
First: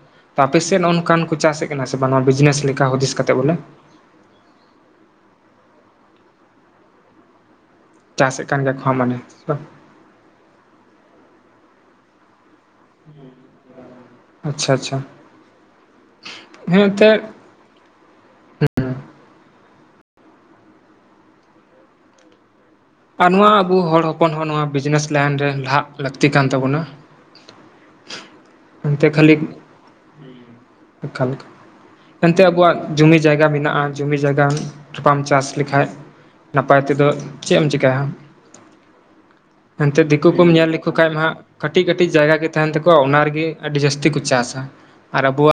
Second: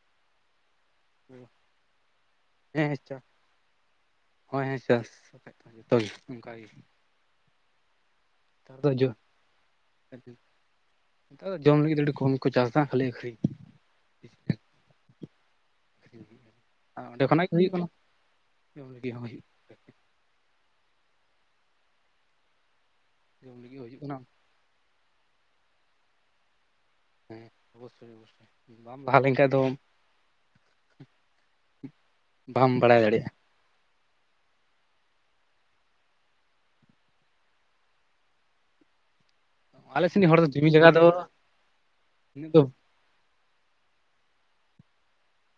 ᱟᱯᱮᱥᱮᱫ ᱱᱚᱜ᱾ ᱱᱚᱝᱠᱟᱱ ᱠᱚ ᱪᱟᱥᱮᱫ ᱠᱟᱱᱟ ᱥᱮ ᱵᱤᱡᱽᱱᱮᱥ ᱞᱮᱠᱟ ᱦᱮᱸ ᱦᱩᱫᱤᱥ ᱟᱪᱪᱷᱟ ᱠᱟᱛᱮ ᱵᱚᱞᱮ, ᱦᱳᱭ ᱦᱮᱸ ᱪᱟᱥ ᱵᱟᱠᱷᱟᱡ ᱫᱚ ᱡᱚᱛᱚᱜ ᱜᱮ ᱚᱱᱠᱟᱜ ᱜᱮ, ᱪᱟᱥᱮᱫ ᱠᱟᱱ ᱜᱮᱭᱟ ᱠᱚ ᱢᱟᱱᱮ᱾ ᱱᱮᱛᱳᱜ ᱫᱚ ᱡᱚᱢ ᱞᱟᱹᱜᱤᱫ ᱫᱚ ᱟᱹᱰᱤ ᱠᱚᱢ ᱠᱚ ᱪᱟᱥᱟ ᱠᱷᱟᱹᱞᱤ ᱟᱠᱷᱨᱤᱧ, ᱟᱪᱪᱷᱟ ᱟᱪᱪᱷᱟ ᱦᱮᱸ ᱟᱨ ᱮᱱᱛᱮᱫ ᱚᱸᱰᱮ ᱠᱷᱚᱱᱟᱜ ᱜᱮ ᱦᱩᱭᱩᱜ ᱠᱟᱱᱟ ᱡᱚᱢ ᱞᱟᱹᱜᱤᱫ ᱦᱚᱸ ᱦᱩᱭᱩᱜ ᱠᱟᱱᱟ ᱟᱨ ᱱᱚᱣᱟ ᱡᱚᱢ ᱟᱵᱩ ᱞᱟᱹᱜᱤᱫ ᱦᱚᱸ ᱦᱩᱭᱩᱜ ᱦᱚᱲ ᱠᱟᱱᱟ ᱦᱚᱯᱚᱱ ᱦᱚᱸ ᱱᱚᱣᱟ ᱵᱤᱡᱽᱱᱮᱥ ᱞᱟᱭᱤᱱ ᱨᱮ ᱞᱟᱦᱟᱜ ᱞᱟᱹᱠᱛᱤ ᱠᱟᱱ ᱛᱟᱵᱚᱱᱟ ᱦᱮᱸ ᱚᱵᱚᱥᱥᱳᱭ ᱵᱟᱢ ᱞᱟᱦᱟ ᱞᱮᱱᱠᱷᱟ ᱫᱚ ᱞᱮᱠᱟ ᱞᱮᱠᱟ ᱮᱱᱛᱮ ᱵᱟᱢ ᱟᱵᱚᱣᱟᱜ ᱵᱟᱲᱟᱭ ᱡᱩᱢᱤ ᱫᱟᱲᱮᱭᱟᱜᱼᱟ ᱡᱟᱭᱜᱟ ᱢᱮᱱᱟᱜᱼᱟ ᱡᱩᱢᱤ ᱡᱟᱭᱜᱟᱢ ᱵᱟᱢ ᱪᱟᱥ ᱞᱮᱠᱷᱟᱱ ᱱᱟᱯᱟᱭ ᱛᱮᱫᱚ ᱪᱮᱫ ᱮᱢ ᱪᱮᱠᱟᱭᱭᱟ [inaudible] ᱮᱱᱛᱮ ᱟᱞᱮ ᱥᱮᱱᱤᱡ ᱦᱚᱲ ᱫᱤᱠᱩᱠᱚᱢ ᱫᱚ ᱧᱮᱞ ᱡᱩᱢᱤ ᱞᱮᱠᱚ ᱡᱟᱭᱜᱟ ᱫᱚ ᱠᱷᱟᱱ ᱢᱟ ᱦᱟᱸᱜ ᱠᱟᱹᱴᱤᱡ ᱠᱟᱹᱴᱤᱡ ᱡᱟᱭᱜᱟ ᱜᱮ ᱩᱱᱟᱹᱜ ᱫᱚ ᱛᱟᱦᱮᱱ ᱛᱟᱠᱚᱣᱟ ᱚᱱᱟ ᱨᱮ ᱜᱮᱼᱼ ᱟᱹᱰᱤ ᱡᱟᱹᱥᱛᱤ ᱠᱚ ᱪᱟᱥᱟ ᱟᱨ ᱟᱵᱚᱣᱟᱜᱼᱼ